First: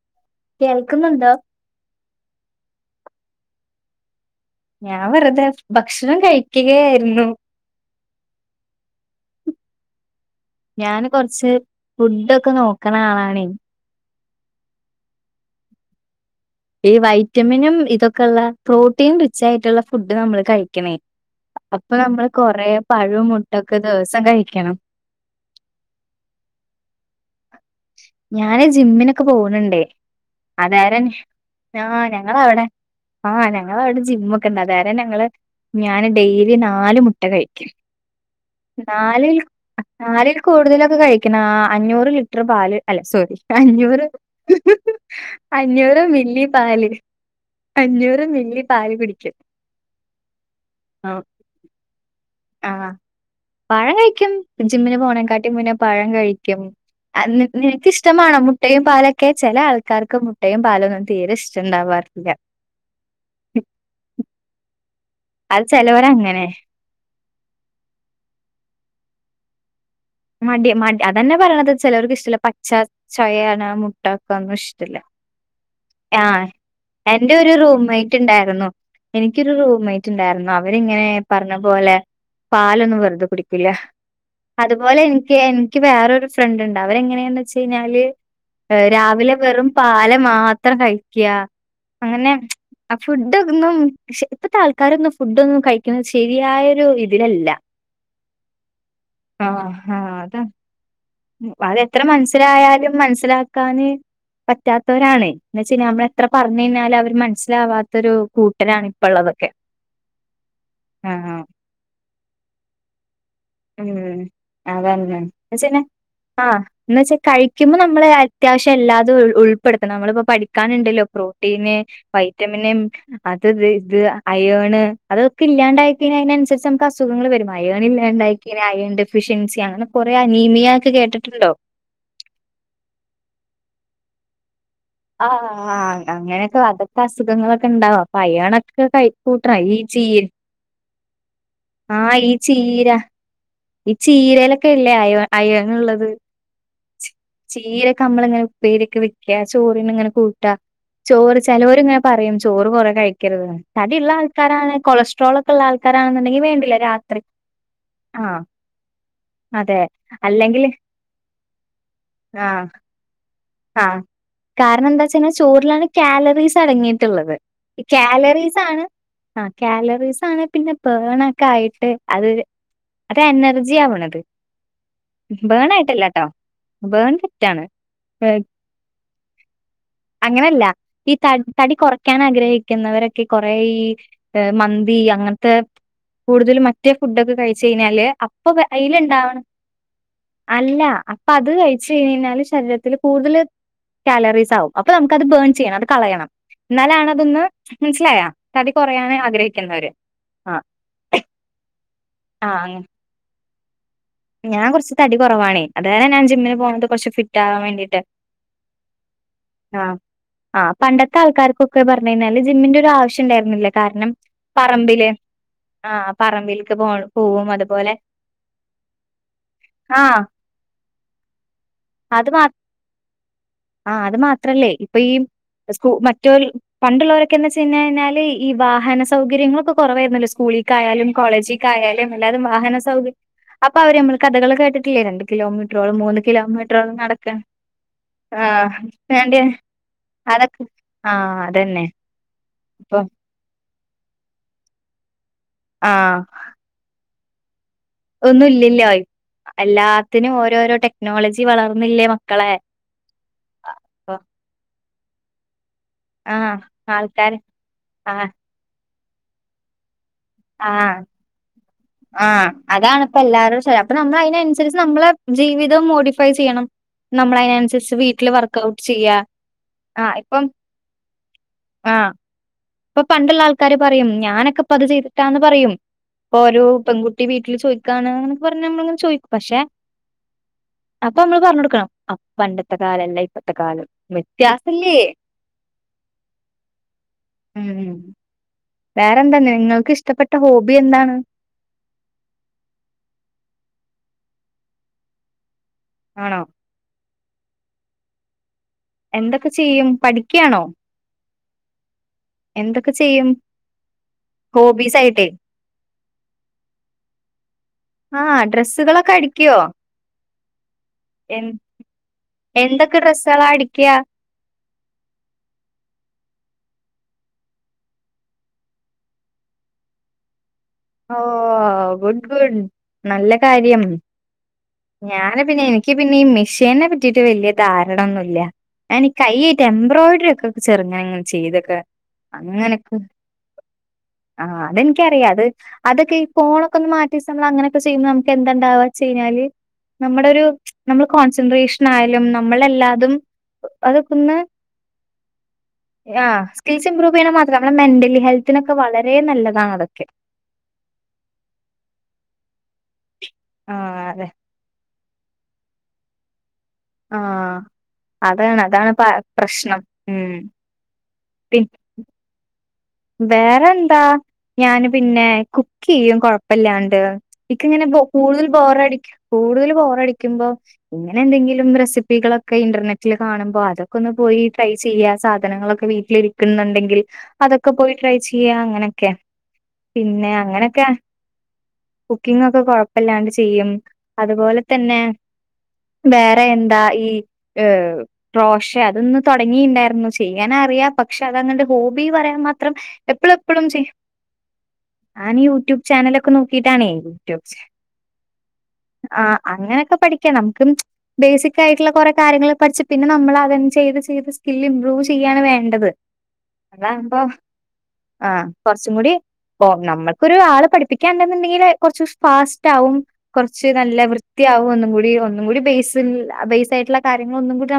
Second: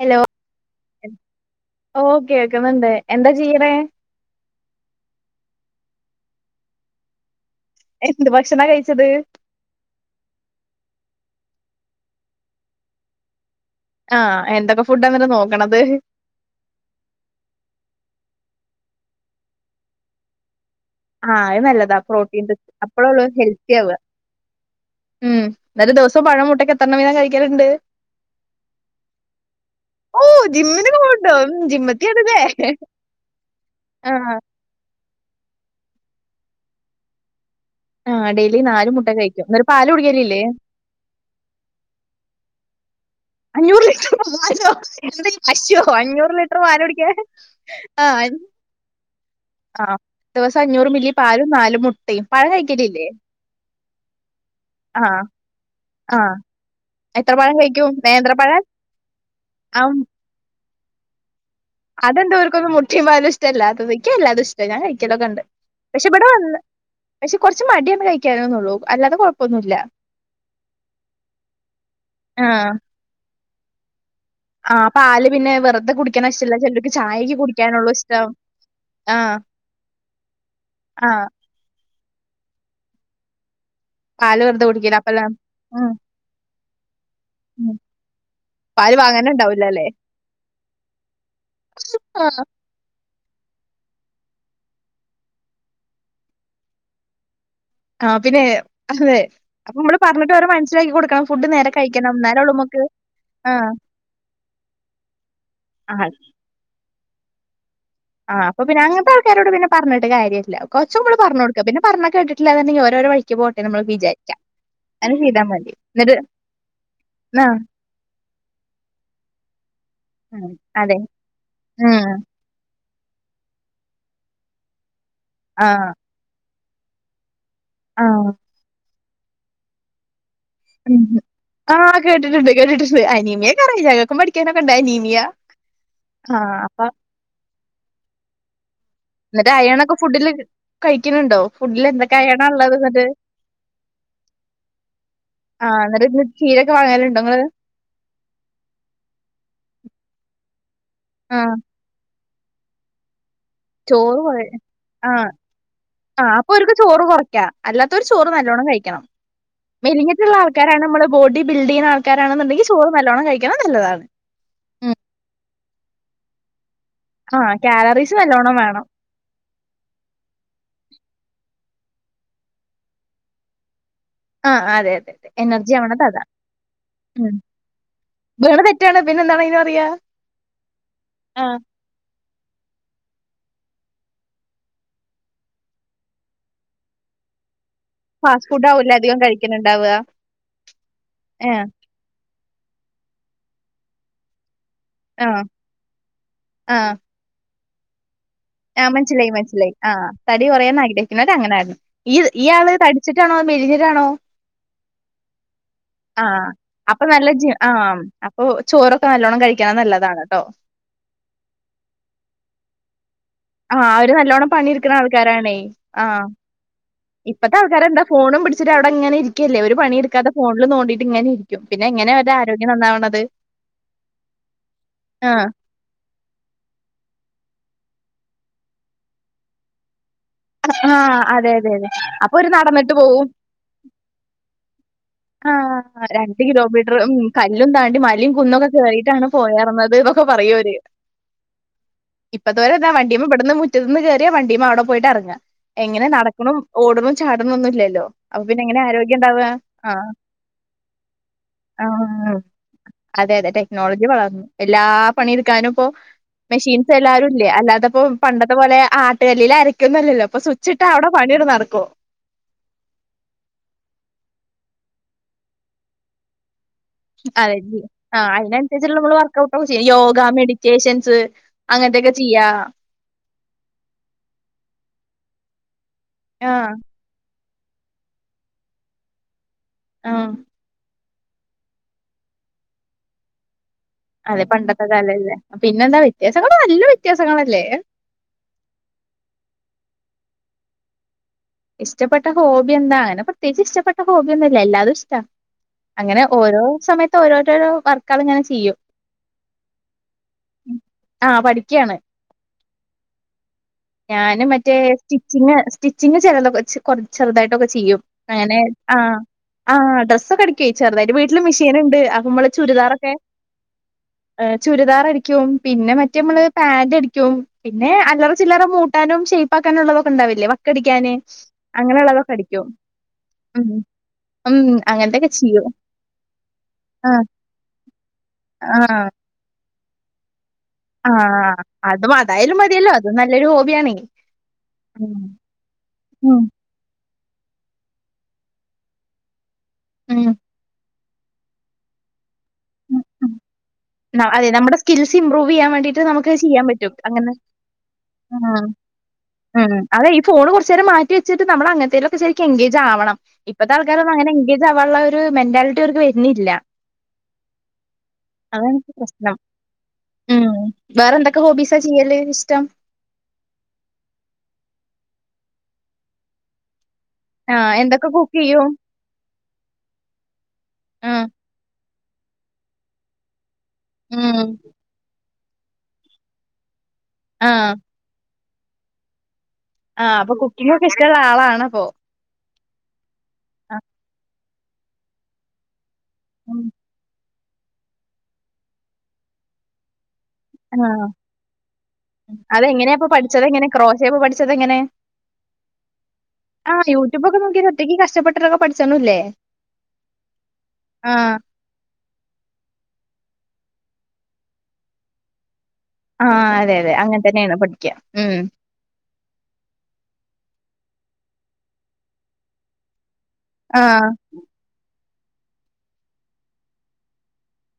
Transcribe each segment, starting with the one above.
Hello കേൾക്കുന്നുണ്ടോ? ഓ കേക്ക്ണ് ണ്ട് എന്തെ ചെയ്യ്ണെ ഞാൻ വെറുതെ ഭക്ഷണം കഴിക്കുകയായിരുന്നു എന്ത് ഭക്ഷണാ കഴിച്ചത് ഞൻ കൊറ്ച്ച് ഫുഡൊക്കെ നോക്ക്ണാളാണൈ ആ എന്തൊക്കെ ഫുഡ്ഡാന്ട്ട് നോക്ക്ണത് ഈ വൈറ്റമിനും ഇതൊക്കെള്ള പ്രോടീൻ റിച്ച് ആയിട്ടുള്ള ഫുഡ് നമ്മൾ കഴി ക്ണ ആഹ് അത് അപ്പൊ നല്ലതാ ഞമ്മൾ പ്രോട്ടീൻ റിച്ച് കൊറേ അപ്പളൊള്ളൂ പഴും ഹെൽത്തി മുട്ടൊക്കെ ആവ ദിവസം കഴിക്കണം ഉം ന്നട് ദിവസം പഴം മുട്ടക്കെ എത്രണ്ണം വീതം കഴിക്കല്ണ്ട് ഞാന് ജിമ്മിനൊക്കെ പോണ്ണ്ടൈ ഓ ജിമ്മിനൊക്കെ അതാരൻ പോവ്ണ്ടോ ഉം ആ ജിമ്മിത്തിയാണ്ല്ലേ ഞങ്ങളവടെ ആ ഞങ്ങളവടെ ആഹ് ജിമ്മക്കെണ്ട് അതാരം ഞങ്ങള് ഞാന് ഡെയിലി നാല് മുട്ട കഴിക്കും ആഹ് ഡെയിലി നാല് മുട്ട നാലിൽ കഴിക്കും എന്നിട്ട് പാല് നാലിൽ കുടിക്കലില്ലേ കൂടുതലൊക്കെ കഴിക്കും നാ അഞ്ഞൂറ് ലിറ്റ്റും അല്ല സോറി അഞ്ഞൂറ് ലിറ്റർ പാലോ എന്താ ഈ പശുവോ അഞ്ഞൂറ് മില്ലി ലിറ്റർ പാല് കുടിക്കാൻ അഞ്ഞൂറ് മില്ലി പാല് കുടി ആ ദിവസം അഞ്ഞൂറ് മില്ലി പാലും നാലു മുട്ടിം പഴം ആഹ് കഴിക്കലില്ലേ പഴം കഴിക്കും ജിമ്മിന് ആഹ് പോണേ കാട്ടിംമുന്നേ പഴം ആഹ് കഴിക്കും ആൻ എത്ര നിൻ പഴം കഴിക്കും നിനക്ക്ഷ്ടമാണോ നേന്ത്രപ്പഴം മുട്ടയും പാലൊക്കെ ചെല ആൾക്കാർക്ക് മുട്ടയും പാലൊന്നും തീരെ ഇഷ് അതന്താ ഓർക്കൊന്നും മുട്ടിം പാലും ഇഷ്ടല്ലാത്തത് ക്ക് ല്ലാതുഷ്ടാ ഞാൻ കഴിക് ക്കെലക്കൊണ്ട് അത് പക്ഷെ ഇവിടെ ചെലോരങ്ങനെ വന്ന് പക്ഷെ കൊറ്ച്ച് മടിയാണ് കഴിക്കാന് നൊള്ളൂ അല്ലാതെ കൊഴപ് പൊന്നുല്ല മടി മടി അതന്നെ പറണത് ചെലോർക്ക് ഇഷ്ടല്ല പച്ച ആഹ് ചൊയേണ് മുട് ആഹ് ട്ടക്കന്നുംഷ്ടല്ല പാല് പിന്നെ വെറുതെ ആ കുടിക്കണ ഇഷ്ടല്ല ചിലർക്ക് ചായക്ക് എന്റെഒരു കുടിക്കാനുള്ളൂ ഇഷ്ടം റൂംമെയ്റ്റ്ണ്ടായിർന്നു ആഹ് എനിക്കൊരു റൂംമെയ്റ്റ്ണ്ടായിർന്നു അവരിങ്ങനെ ആഹ് പറഞ്ഞപോലെ പാലൊന്നും വെറുതെകുടിക്കില്ല പാല് വെറുതെ അത് കുടിക്കില്ല അതുപോലെ അപ്പല്ല ൻക്ക് എൻക്ക് ഉം വേറരു ഫ്രണ്ട്ണ്ട് അവരെങ്ങനേന്ന്വെച്ച ഉം യ്ഞ്ഞാല് ഏ പാല് രാവിലെ വാങ്ങാനുണ്ടാവില്ല വെറും അല്ലേ പാല് മാത്രം കഴിക്ക അങ്ങനെ ആഹ് അഫുഡ്ഡൊന്നും ക്ഷെ ഇപ്പത്തെ ആൾക്കാരൊന്നും ഫുഡൊന്നും കഴിക്കുന്നത് ശരിയായൊരു ഇതിലല്ല ആ പിന്നെ അതെ ആഹ് അപ്പൊമ്മള് ആഹ് അതാ പറ്ഞ്ഞിട്ടവരെ മൻസ്സിലാക്കി കൊടുക്കണം ഫുഡ് നേരെ അതെത്ര കഴിക്കണം എന്നാലൊള്ളൂ നമുക്ക് മനസ്സിലായാലും ആഹ് മനസ്സിലാക്കാന് പറ്റാത്തവരാണ് ന്ന്വെച്ചൈനാമ്മളെത്ര പറഞ്ഞയിഞ്ഞാല് അവര് മനസ്സിലാവാത് ആ അപ്പൊ പിന്നെ അങ്ങൻത്തെ ആൾക്കാരോട് പിന്നെ പറഞ്ഞിട്ട് കാര്യല്ല കൊറച്ചുംകൂടി ആഹ് പറ്ഞ്ഞൊട്ക്ക പിന്ന പറഞ്ഞാ കേട്ടിട്ടില്ലങ്കിൽ ഓരോരൊവഴി ക്പോട്ടെ നമ്മള് ഉം വിചാര്ച അങ്ങനെചൈയ്താ മതി ന്നിട്ട് ആ ന്ന് വെച്ചാ കഴിക്കുമ്പോമ്മള് അത്യാവിശൃല്ലാതും ഉൾ ഉൾപ്പെടുത്തണം നമ്മളിപ്പോ ഉം, അതെ പഠിക്കാനുണ്ടല്ലോ പ്രോ ട്ടീന് ഉം വൈറ്റമിന് അതത് ഇത് അയോണ് അതൊക്കെ ആ ഇല്ലാണ്ടായി കഴിഞ്ഞ അതിനനുസരിച്ച് നമുക്ക് അസുഖങ്ങൾ വരും ആ അയോൺല്ലാണ്ടായിക്കഴിഞ്ഞ അയൺ ഡെഫിഷ്യൻസി അങ്ങനെ കുറേ ഉ ആ കേട്ടിട്ടുണ്ട് കേട്ടിട്ടുണ്ട് അനീമിയ ക്കെ അറിയാം ഞങ്ങക് പഠിക്കാ ആ ആ അങ്ങനെയൊക്കെ അപ്പൊ അതൊക്കെ അസുഖങ്ങളൊക്കെ ഉണ്ടാവും, അപ്പൊ അയണൊക്കെ കഴിക്കൂ ട്ട്രൈ ചെയ്യ്‌ കഴിക്കണുണ്ടോ? ഫുഡിൽ എന്തൊക്ക ആയണ് ഉള്ളത് എന്നിട്ട്? ഈ ചീരയിലൊക്കെ ഇല്ലേ അയോ ആ എന്നിട്ട് അയോനുള്ളത് ഇന്ന് ചീരൊക്കെ വാങ്ങലുണ്ടോ നിങ്ങള് ചീരൊക്കെ നമ്മള് ഇങ്ങനെ പേരിക്കെ വെക്ക ചോറിന് ഇങ്ങനെ കൂട്ടാ ആ ചോറ് ചിലർ ഇങ്ങനെ പറയും [inaudible] ചോറ് കുറെ കഴിക്കരുത് തടി ഉള്ള ചോറ് കൊ ആൾക്കാരാണ് ആ കൊളസ്ട്രോൾ ഒക്കെ ഉള്ള ആൾക്കാരാണ് ആ അപ്പൊ ഒരുക്ക് ചോറ് കുറയ്ക്കാ അല്ലാത്ത ഒരു ചോറ് ആഹ് നല്ലവോണം കഴിക്കണം അതെ മെലിഞ്ഞിട്ടുള്ള അല്ലെങ്കിൽ ആൾക്കാരാണ് നമ്മള് ബോഡി ബിൽഡ് ചെയ്യ്ണ ആൾക്കാരാണെന്നുണ്ടെങ്കിൽ ചോറ് നല്ലോണം കഴിക്ക ആ കാരണം എന്താ വച്ച് കഴിഞ്ഞൽ ചോറിലാണ് കാലറീസ് ടങ്ങയിട്ടുള്ളത് ആ നല്ലോണം കാലറീസ് ആണ് വേണം കാലറീസ് ആണ് പിന്നെ ബെൺ ആയിട്ട് അത് അത് എനർജി ആവണം ആ അതെ അതെ അതെ ബേൺ എനർജി ആവണത് അതാ ആയിട്ടല്ലട്ടോ ബേൺ ഉം തെറ്റാണ്. വീണ തെറ്റാണ് പിന്നെ എന്താണ് അയിന് പറയാ അങ്ങനെ അല്ല ഈ ആഹ് തടികുറക്കുന്ന ക്കാൻ ആഗ്രഹിക്കുന്നവരൊക്കെ കുറെ ഈ മന്തി അങ്ങനത്തെ കൂടുതൽ മറ്റേ ഫുടൊക്കെ കഴിച്ച [unintelligible] ച്ച് കഴിഞാല് അപ്പ ഫാസ്റ്റ് ഫുഡ് ആവൂലേ അധികം അതില്ൺണ്ടാവ് കഴിക്കുന്നുണ്ടാവ അല്ല അപ്പ അത് ഏഹ് കഴിച്ച് കഴിഞ്ഞാല് ശരീരത്തിൽ കൂടുതൽ കാലറീസ് ആവും. അപ്പൊ നമുക്കത് ആഹ് ബേൺ ചെയ്യണം അത് കളയണം എന്നാലാണതൊന്ന് മനസ്സിലായ?? ആ മനസ്സിലായി മനസിലായി ആ തടി ആ കുറയാന്ന് ആഗ്രഹിക്കുന്നുന്നത് അങ്ങന ആയിരുന്നു ഈ ഈ ആ ആള് അങ്ങ- തടിച്ചിട്ടാണോ അതോ മെലി ആണോ ഞാൻ കുറച്ച് തടി കുറവാണേ അതാല ഞാൻ ജിമ്മിന് പോകണത് അപ്പൊ കുറച്ച് നല്ല ജി ഫിറ്റാവാൻ ആഹ് വേണ്ടിട്ട്. അപ്പൊ ചോറൊക്കെ നല്ലോണ്ണം കഴിക്കണത് ആ നല്ലതാണ് ട്ടോ ആ പണ്ടത്തെ ആൾക്കാർക്കൊക്കെ പറഞ്ഞ് കഴിഞ്ഞാല് ജിമ്മിന്റെ ഒരു ആവശ്യം ഇണ്ടായി [inaudible] ആഹ് കാരണം അവര് നല്ലോണ്ണം പണിയെടുക്കുന്ന പറമ്പില് ആൾക്കാരാണേ ആ ആഹ് പറമ്പിലക്ക് പോണ ഇപ്പത്തെ ആൾക്കാരെന്താഫോണും പിടിച്ചിട്ടവിടെ അങ്ങ് ഇങ്ങനെ ഇരിക്കല്ലേ ഒരു ആഹ് പണിയെടുക്കാത്ത ഫോണിൽ തോണ്ടീട്ട് ഇങ്ങനെ ഇരിക്കും പിന്നെ എങ്ങനെ അവരെ ആരോഗ്യ നന്നാവണത് ആ അത് മാത്രല്ലേ ഇപ്പൊ ഈ ആഹ് സ്കു മറ്റ പണ്ടുള്ളവരൊക്കെന്ന് വച്ച [unintelligible] പിന്നെഞ്ഞാല് ഈ വാഹന സൗകര്യങ്ങളൊക്കെ കുറവായിരുന്നല്ലോ? സ്കൂളിക്കായാലും ആഹ് അതെ അതെ അതെ കോളേജിക്കായാലും അപ്പൊ അല്ലാതും ഒരു വാഹന നടന്നിട്ട് സൗകര്യം [inaudible] മ്മള് കഥകള് കേട്ട് ആ രണ്ട് കിലോമീറ്ററ് നടക്ക കല്ലും താണ്ടി മലയും കുന്നുംക്കെ ആഹ് കേയറിയിട്ടാണ് വേണ്ടിയ പോയാത് ഇതൊക്കെ പറയും അതൊക്കെ അവര് ആഹ് അതന്നെ ഇപ്പതോരെന്താ ഇപ്പൊ വണ്ടി മേ [inaudible] മുറ്റത്തുന്ന് കയറിയാ വണ്ടീമ്മ അവിടെ പോയിട്ട് ഇറങ്ങുക എങ്ങനെ ആഹ് നടക്കണും ഓടണും ചാടണ ഒന്നുംല്ലല്ലേ [inaudible] അപ്പൊ ഒന്നും പിന്നെ എങ്ങനെ ഇല്ലല്ലോ ആരോഗ്യം ഉണ്ടാവുക എല്ലാത്തിനും ഓരോരോ ടെക്നോളജി വളർന്നില്ലേ ആഹ് മക്കളെ. അതെ അതെ ടെക്നോളജി വളർന്നു എല്ലാ പണിടുക്കാനും ഇപ്പൊ ആഹ് മെഷീൻസ് എല്ലാരും ആൾക്കാര് ഇല്ലേ അല്ലാതപ്പോ ആഹ് പണ്ടത്തെ പോലെ ആട്ടുകല്ലൽ അരക്കൊന്നുംല്ലല്ലോ ആ ആ അതാണ്പ്പ എല്ലാരും ശരി അപ്പൊ നമ്മൾ അതിനനുസരിച്ച് നമ്മള ജീവിതം മോഡിഫൈ ചെയ്യണം നമ്മൾ അതെ അതിനനുസരിച്ച് ആ വീട്ടില് വർക്കഔട്ട് അതിനനുസരിച്ചുള്ള ചെയ്യാ നമ്മള് വർക്ക്ഔട്ട ഒക്കെ ചെയ്യ ആഹ് യോഗ ഇപ്പം മെഡിറ്റേഷൻസ് അങ്ങനത്തെ എന്തൊക്കെ ചെയ്യാ അപ്പൊ പണ്ടുള്ള ആൾക്കാര് പറയും ഞാനൊക്കെ ഇപ്പ അത് ചെയ്തിട്ടാന്ന് പറയും ഇപ്പൊ ഒരു ആഹ് പെൺകുട്ടി വീട്ട വീൽ ചോദിക്കാണ് അങ്ങൊ പറഞ്ഞ നമ്മളങ്ങനെ ചോദിക്കും പക്ഷെ [inaudible] ആ അപ്പൊ നമ്മള് പറഞ്ഞ കൊടുക്കണം അ പണ്ടത്തെ കാല അല്ല ഇപ്പത്തെ കാലം അതെ പണ്ടത്തെ വ്യത്യാസല്ലേ കാലല്ല പിന്നെന്താ വ്യത്യാസങ്ങള് നല്ല വ്യത്യാസങ്ങളല്ലേ ഉം വേറെന്താന്ന് നിങ്ങൾക്ക് ഇഷ്ടപ്പെട്ട ഹോബി എന്താണ് ഇഷ്ടപ്പെട്ട ഹോബി എന്താ അങ്ങനെ പ്രത്യേകിച്ച് ഇഷ്ടപ്പെട്ട ഹോബിയൊന്നുംല്ല എല്ലാതും ഇഷ്ട അങ്ങനെ ആണോ ഓരോ സമയത്ത് ഓരോരോരോ വർക്കളു ങ്ങനെ ചിയ്യും എന്തൊക്കെ ചെയ്യും പഠിക്കാണോ ആ പഠിക്ക്യാണ് ഞാന് മറ്റേ ഹോബീസ് ആയിട്ടേ സ്റ്റിച്ചിങ്ങ് സ്റ്റിച്ചിങ്ങ് [unintelligible] കൊറച്ച് ചെറുതായിട്ടൊക്കെ ചിയ്യും ആഹ് നയനെ ആ ഡ്രെസ്സുകളൊക്കെ അടിക്കുവോ ആ ഡ്രസ്സൊക്കെ അടിക്കോയ് ചെറ്തായിട്ട് വീട്ടില് എന്ത് മിഷീന്ണ്ട് അപ്പമ്മള എന്തൊക്കെ ചുര്ദാറൊക്കെ ഡ്രസ്സാളാ അടിക്ക്യാ? ഏ ചുരിദാറടിക്കും പിന്നെ മറ്റേ മ്മള് പാന്റടിക്കും പിന്നെ അല്ലറ ചില്ലറ മൂട്ടാനും ഷെയപ്പാക്കാനുള്ളതൊക്കെണ്ടാവില്ലേ വക്കടി ഓ ഗുഡ് ഗുഡ് നല്ല ഉം കാര്യം ഉം അങ്ങനത്തൊക്കെ ഞാന് പിന്നെ ചെയ്യും എനിക്ക് പിന്നെ ഈ മിഷേനെ പറ്റീട്ട് ആഹ് വല്ല്യ ധാരണൊന്നൂല്ല ആഹ് ഞാന് ഈ കയ്യീക്കെ എംബ്രോയ്ഡ്രി ഒക്ക് ചെറ്ങ്ങനങ്ങനെ ആഹ് ചീതൊക്കെ അതും അതായാലും മതിയല്ലോ അങ്ങനക്ക് അത് നല്ലൊരു ഹോബിയാണേ ആ ഉം അതെനിക്കറിയ അത് അതൊക്കെ ഈ ഉം ഫോണൊക്കെ ഒന്ന് മാറ്റിച്ച് നമ്മളങ്ങനെക്കെ ചെയ്യുമ്പോ നമുക്ക് എന്താണ്ടവ ച്ചയ്ഞ്ഞാല് ഉം നമ്മുടെ ഒരു മ്ച് നമ്മൾ കോൺസെൻട്രേഷൻ ആയാലും ഉം നമ്മളെല്ലാതും ഉം. ന അതൊക്കൊന്ന് അതെ നമ്മുടെ സ്കിൽസ് ഇമ്പ്രൂവ് ചെയ്യാൻ വേണ്ടിട്ട് യാ നമുക്ക് ചെയ്യാൻ സ്കിൽസ് പറ്റും ഇമ്പ്രൂവ് അങ്ങനെ ചിയ്യ്ണമാത്രം നമ്മടെ മെന്റലി ഉം ഹെൽത്തിനൊക്കെവാ വളരെ ഉം നല്ലതാണതൊക്കെ അതെ ഈ ഫോണ് കൊറച്ചേരം മാറ്റിെച്ചിട്ട് നമ്മളങ്ങൻത്തേനൊക്കെ ശരിക്ക എൻഗേജ് ആവണം ഇപ്പോത്തെ ആഹ് ആൾക്കാരൊക്കെ അതെ അങ്ങന എഗേജ് ആവാനുള്ള ത് മെന്റാല്റ്റി അവർക്ക് വരുണില്ല ആ അതാണ് അതാണ് പ പ്രശ്നം ഉം ക്ക് പി ഹോബിസ ചിയ്യല് ഇഷ്ടം വേറെന്താ ഞാന് പിന്നെ കുക്ക്യ്യും കൊഴപ്പല്ലാൺ - ടെ ഇക്ക് ആഹ് ങ്ങനെ ബോ എന്തൊക്കെ കുക്ക് കൂടുതൽ ചെയ്യും ബോറടി കൂടുതൽ ബോറടിക്കുമ്പോ ഇങ്ങനെ ഉം എന്തെങ്കിലും റെസിപ്പ പ്പികളൊക്കെ ഇന്റർനെറ്റില് കാണുമ്പോ അതൊക്കെ ഒന്ന് ഉം പോയി ട്രൈ ചെയ്യ സാധനങ്ങളൊക്കെ വീട്ടിലിരിക്ക്ന്ന്ണ്ടെങ്കിൽ പി ആ ട്രൈ ചിയ്യ അങ്ങനെക്കെ ആഹ് പിന്നെ അപ്പൊ കുക്കിംഗ് അങ്ങനക്കെ ഒക്കെ ഇഷ്ടമുള്ള ആളാണപ്പോ കുക്കിങ്ങൊ ഒക്ക കൊഴപ്പല്ലാണ്ട് ചെയ്യും ആഹ് അതുപോല തന്നെ വേറെ എന്താ ഈ ഏ റോഷേ അതൊന്ന് തൊടങ്ങിണ്ടാരുന്നു ചെയ്യാനറിയ പക്ഷെ അതങ്ങട് ഹോബി പറയാൻ മാത് അതെങ്ങെനെ പ്പോ പഠിച്ചതങ്ങനെ ക്രോഷെ പഠിച്ചത്ങ്ങനെ ഞാന് യൂട്യൂബ് ചാനലൊക്കെ നോക്കീട്ടാണെ യൂട്യൂബൊക്കെ യൂട്യൂബ് നോക്കി ചാൻ ഒറ്റയ്ക്ക് കഷ്ടപ്പെട്ടിട്ടൊക്കെ പഠിച്ചണൂല്ലേ? ആ അങ്ങനെക്കെപ്പ പഠിക്കണം ക്കും മ്ച് ആഹ് ബെയ്സിക്കായിട്ട്ള്ള കുറെ കാര്യങ്ങള് പഠിച്ച് പിന്നെ നമ്മളാ ഇവൻ ചെയ്ത് ചെയ്ത് സ്കിൽ ഇമ്പ്രൂവ് ചെയ്യാണ് വേണ്ടത് ആഹ് അതെ അതെ അങ്ങനെ അതാവുമ്പൊ തന്നെയാണ് പഠിക്ക്യ. ആ ഉം കുറച്ചും കുടി പോ നമ്മൾക്കൊരു ആള് പഠിപ്പിക്കാണ്ടെന്ന്ണ്ടെങ്കില് കുറച്ച്‌ ഫാസ്റ്റ് ആവും കുറച്ച് നല്ല ആഹ് വൃത്തിയാവും ഒന്നും കൂടി ഒന്നും കുടി ബേയ്സ് ബേസായിട്ട്ള്ള കാര്യങ്ങള് ഒന്നും കുടി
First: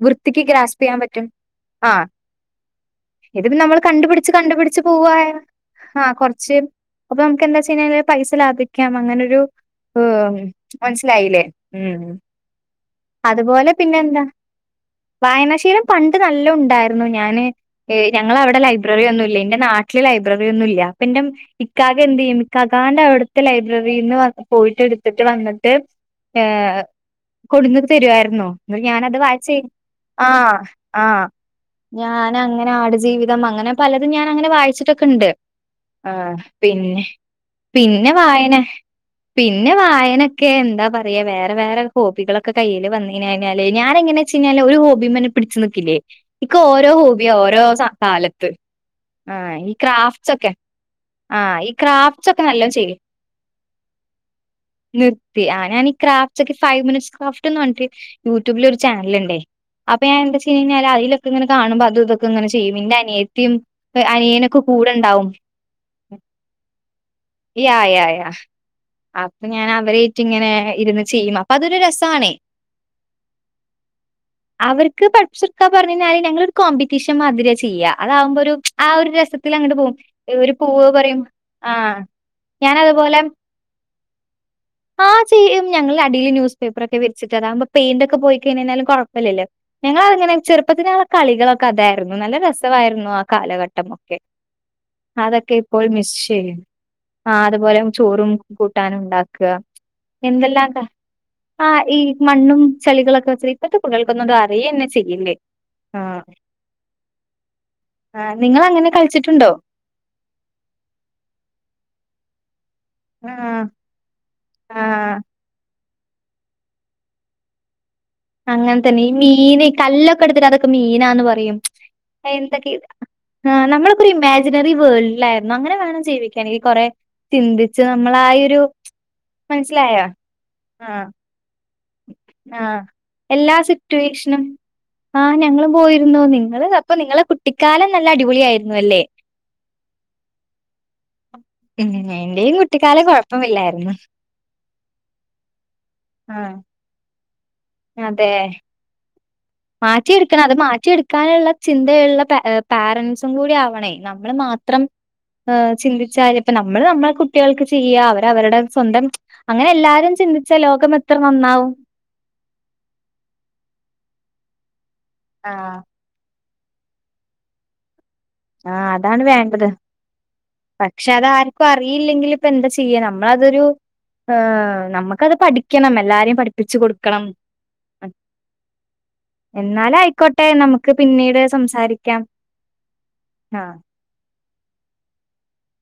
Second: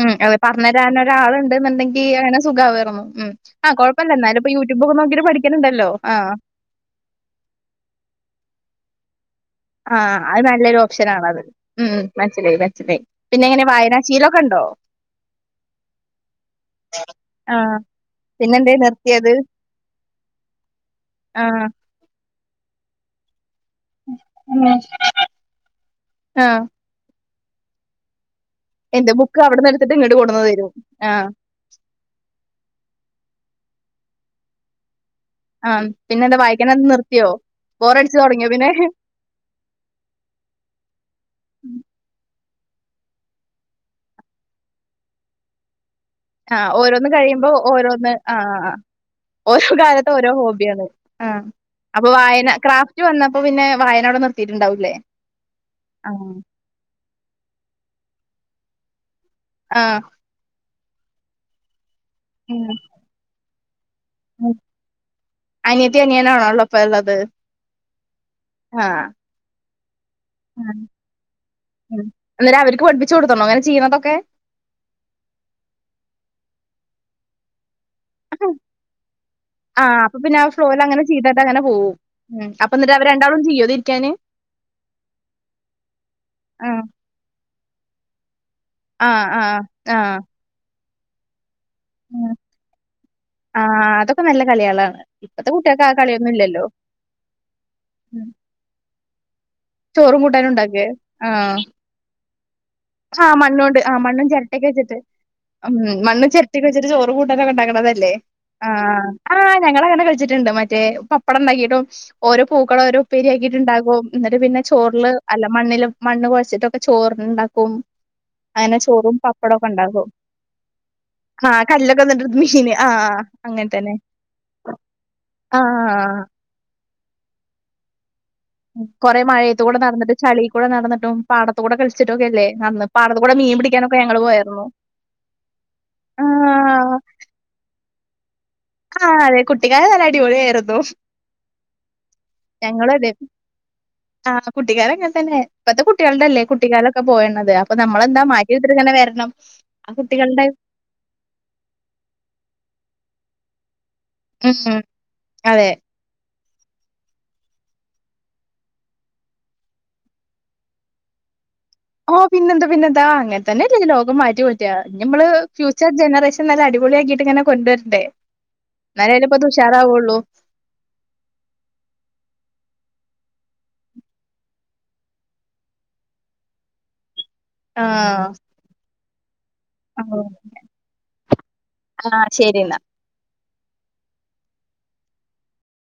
ഉം അതെ പറഞ്ഞെരാനൊരാള്ണ്ട് ന്ന്ണ്ടെങ്കി ആഹ് അങ്ങനെ സുഖാവേർന്നു ഉം ആ കൊഴപ്പല്ല ന്നാലും കണ്ടുപടിച്ച് പോവ ആ കൊറച്ച് അപ്പനമ്ക്ക്ന്തചെയ്ഞാല് പൈസ ലാഭി ക്കാം അങ്ങനെൊരു ആഹ് ഹും അത് നല്ലൊരു മനസിലായിലെ ഓപ്ഷനാണത്. ഉം മനസ്സിലായി മനസ്സിലായി. പിന്നെ എങ്ങനെ അതുപോലെ പിന്നെന്ത വായനാശീലൊക്കെണ്ടോ? വായനാശീലം പണ്ട് നല്ലോം ണ്ടായിരുന്നു ഞാന് ആഹ് ഞങ്ങളവിടെ പിന്നെന്തേ ലൈബ്രറി ഇനി നിർത്തിയത്? ഒന്നുല്ലെ ന്റെ നാട്ടില് ലൈബ്രറി ഒന്നും ഇല്ല അപ്പന്റെ ആഹ് ഇക്കാക്ക എന്ത്യ്യും ഇക്കാക്കാന്റെ അവിടു ത്തെ ലൈബ്രറിന്ന് ഉം പോയിട്ട് ഇടുത്തിട്ട് വന്നിട്ട് ഏ ആഹ് കൊടുന്ന് തരുവാരുന്നു എന്ത് ന്നഞാനത് ബുക്ക് വായിച്ച് അവിട്ന്ന് എടുത്തിട്ട് ഇങ്ങട്ട് ആ കൊട്ന്ന് തരും. ആ ആഹ് ഞാനങ്ങനെ ആട്ജീവി തം അങ്ങനെ പലതും ഞാനങ്ങനെ വായിച്ചിട്ടൊക്കെണ്ട് ആഹ് ങ്ങ് പിന്നെന്താ വായിക്കണത് പിന്നെ നിർത്തിയോ? പിന്നെ ബോറടിച്ച് തൊടങ്ങിയോ വായന പിന്നെ? പിന്നെ വായനൊക്കെ എന്താ പറയ വേറെ വേറെ ഹോബി കള ക്ക കയ്യില് വന്ന്ന് കയ്ഞ്ഞാല് ഞാനെങ്ങനെ നെച്ചാല് ഒരു ഹോബിമ്മന് പിടിച്ച് നിക്കില്ലേ ഇക്ക് ആഹ് ഓരോ ഹോബിയ ഓരോ സ കാലത്ത് അ ആഹ് ഓരോ ഈ കാലത്തും ഓരോ ക്രാഫ്റ്റ്സൊക്കെ ഹോബിയാണ് ആ ആഹ് ഈ അപ്പൊ ക്രാഫ്റ്റ്സൊക്കെ വായന നല്ലോം ചെയ്യും ക്രാഫ്റ്റ് വന്നപ്പോ പിന്നെ വായനവടെ നിർത്തി ആ ഞാനീ ക്രാഫ്റ്റ്സൊക്കെ ഫൈവ് മിനിറ്റ്സ് ക്രാഫ്റ്റ് പറഞ്ഞിട്ട് യൂട്യൂബില് ഒരു ചാനലിണ്ടെ ആഹ് അപ്പൊ ഞാനെന്താ ചെയ്യണെ അതിലൊക്കെ ഇങ്ങനെ കാണുമ്പോ അതുയ്തു ഒക്കെ ഇങ്ങനെ ചെയ്യും പിന്നേ അനിയത്തിയും അനിയനോക്കെ കൂടെണ്ടാവും അനിയത്തി അനിയനാണോ ഉള്ളപ്പോ ഉള്ളത് യായായ ആഹ് അപ്പൊ ഞാനാ ഇങ്ങനെ ഇരുന്ന് ചെയ്യും അപ്പൊ അതൊരു രസാണെ അന്നേരം അവർക്ക് പഠിപ്പിച്ചു കൊടുത്തണോ അങ്ങനെ ചെയ്യണതൊക്കെ അവർക്ക് [unintelligible] പറഞ്ഞഴിഞ്ഞാൽ ഞങ്ങളൊരു കോമ്പറ്റീഷൻ മാതിരിയാ ചെയ്യാ അതാവുമ്പോരു ആ ഒരു രസത്തിലങ്ങട് പോവും ആഹ് അപ്പൊ പിന്നെ ആ ഒരു ഫ്ലോയിൽ പൂവ് അങ്ങനെ പറയും ചെയ്തിട്ട് അങ്ങനെ ആ പോവും ഉം അപ്പൊ ഞാനത് എന്നിട്ട് അവര് രണ്ടാളും ചെയ്യോതിരിക്കാന് ആ ചെയ്യും ഞങ്ങള് അടില് ന്യസ് പേപ്പർ ആഹ് ഒക്കെ വെച്ചിട്ട് അതാകുമ്പോ പെയിന്റൊ ക്കെ പോയി കഴിഞ്ഞഴിഞ്ഞാലും കൊഴപ്പല്യല്ലൊ ആഹ് ആഹ് ഞങ്ങങ്ങനെ ചെറുപ്പത്ത് ഞങ്ങളെ കളികളൊക്കെ അതായിരുന്നു നല്ല രസ ആഹ് കാലഘട്ടമൊക്കെ അതൊക്കെ നല്ല കളികളാണ് ഇപ്പത്തെ അതൊക്കെ ഇപ്പോൾ കുട്ടികൾക്ക് ആ മിസ്സ്‌ കളിയൊന്നും ഇല്ലല്ലോ ചെയ്യുന്നു ആ അതുപോലെ ഉം. ചോറും കൂട്ടാനും ഉണ്ടാക്കുക ചോറും കൂട്ടാനും എന്തെല്ലാട്ടാ ഉണ്ടാക്കേ ആ ഈ മണ്ണും ആ ചെളികളൊക്കെ വെച്ചിട്ട് ഇപ്പത്തെ മണ്ണുകൊണ്ട് ആ കുട്ടികൾക്കൊന്നും മണ്ണും അത് ചിരട്ടൊക്കെ അറിയന്നെ വെച്ചിട്ട് ചെയ്യില്ലേ ഉം മണ്ണും ചിരട്ടൊക്കെ വച്ചിട്ട് ചോറും കൂ ഉണ്ടാക്കണതല്ലേ ആ നിങ്ങളങ്ങനെ കളിച്ചിട്ടുണ്ടോ ആഹ് ഞങ്ങളങ്ങനെ കളിച്ചിട്ടുണ്ട് മറ്റേ പപ്പടം ഉണ്ടാക്കിട്ടും ഓരോ പൂക്കള് ഓരോ ആഹ് ഉപ്പേരിയാക്കിട്ടുണ്ടാക്കും എന്നിട്ട് പിന്നെ ചോറില് ആഹ് അല്ല മണ്ണിലും മണ്ണ് കൊഴച്ചിട്ടൊക്കെ ചോറുണ്ടാക്കും അങ്ങനെ തന്നെ ഈ മീന് കല്ലൊക്കെടുത്തിട്ട് അതൊക്കെ മീനാന്ന് പറയും ആഹ് കല്ലൊക്കെ എന്നിട്ട് മീന് എന്തൊക്കെ- ആഹ് ആ അങ്ങനെ തന്നെ നമ്മളിപ്പൊരു ഇമാജിനറി വേൾഡിലായിരുന്നു അങ്ങനെ വേണം ആഹ് ജീവിക്കാൻ ഈ കൊറേ ചിന്തിച്ച് നമ്മ- കൊറേ മഴയത്ത്കൂടെ നടന്നിട്ട് ചളി കൂടെ ആഹ് നടന്നിട്ടും പാട- കൂടെ കളിച്ചിട്ടൊക്കെയല്ലേ ആഹ് അന്ന് പാടത്തുകൂടെ മീൻ പിടിക്കാനൊക്കെ ങ്ങങ്ങള് പോയായിരുന്നു. ആ ഞങ്ങളും പോയിരുന്നു നിങ്ങള് അപ്പോ ആഹ് നിങ്ങളെ കുട്ടിക്കാലം നല്ല അടിപൊളിയായിരുന്നു അല്ലേ ആ അതെ കുട്ടിക്കാലം നല്ല അടിപൊളിയായിരുന്നു. ഉം എന്റെയും കുട്ടിക്കാലം കുഴപ്പമില്ലായിരുന്നു. ആ കുട്ടിക്കാലം ഇങ്ങൻതന്നെ ഇപ്പത്തെ കുട്ടികളുടെ അല്ലേ ആഹ് കുട്ടിക്കാലൊക്കെ പോയേണത് അപ്പൊ നമ്മളെന്താ അതെ മാറ്റിയെടുത്തിട്ട് ഇങ്ങനെ വരണം ആ മാറ്റിയെടുക്കണം കുട്ടികളുടെ അത് മാറ്റിയെടുക്കാനുള്ള ചിന്തയുള്ള പോരന്റ്സും കൂടി ആവണേ നമ്മൾ ഉം മാത്രം അതെ ചിന്തിച്ചാല് ഇപ്പൊ നമ്മള് നമ്മളെ കുട്ട്യോൾക്ക് ചെയ്യ അവര് അവരുടെ സ്വന്തം അങ്ങനെ എല്ലാരും ചിന്തിച്ചാ ലോകം എത്ര നന്നാവും ഓ പിന്നെന്താ പിന്നെന്താ അങ്ങനെ തന്നെയല്ലേ ഈ ലോകം മാറ്റി [unintelligible] ഇനി ഇമ്മള് ആഹ് ഫ്യൂച്ചർ ജനറേഷൻ നല്ല അടിപൊളിയാക്കിട്ട് ഇങ്ങനെ കൊണ്ടുവരണ്ടേ ആ എന്നാലേ അതാണ് അതിലിപ്പത് വേണ്ടത് ഉഷാറാവുള്ളൂ പക്ഷെ അത് ആർക്കും അറിയില്ലെങ്കിലിപ്പൊ എന്താ ചെയ്യൂ - നമ്മളതൊരു നമുക്കത് പഠിക്കണം എല്ലാരെയും പഠിപ്പിച്ച് കൊടുക്കണം ആ എന്നാലയ്ക്കോട്ടെ നമുക്ക് പിന്നീട് സംസാരിക്കാം ശരി എന്നാ ആ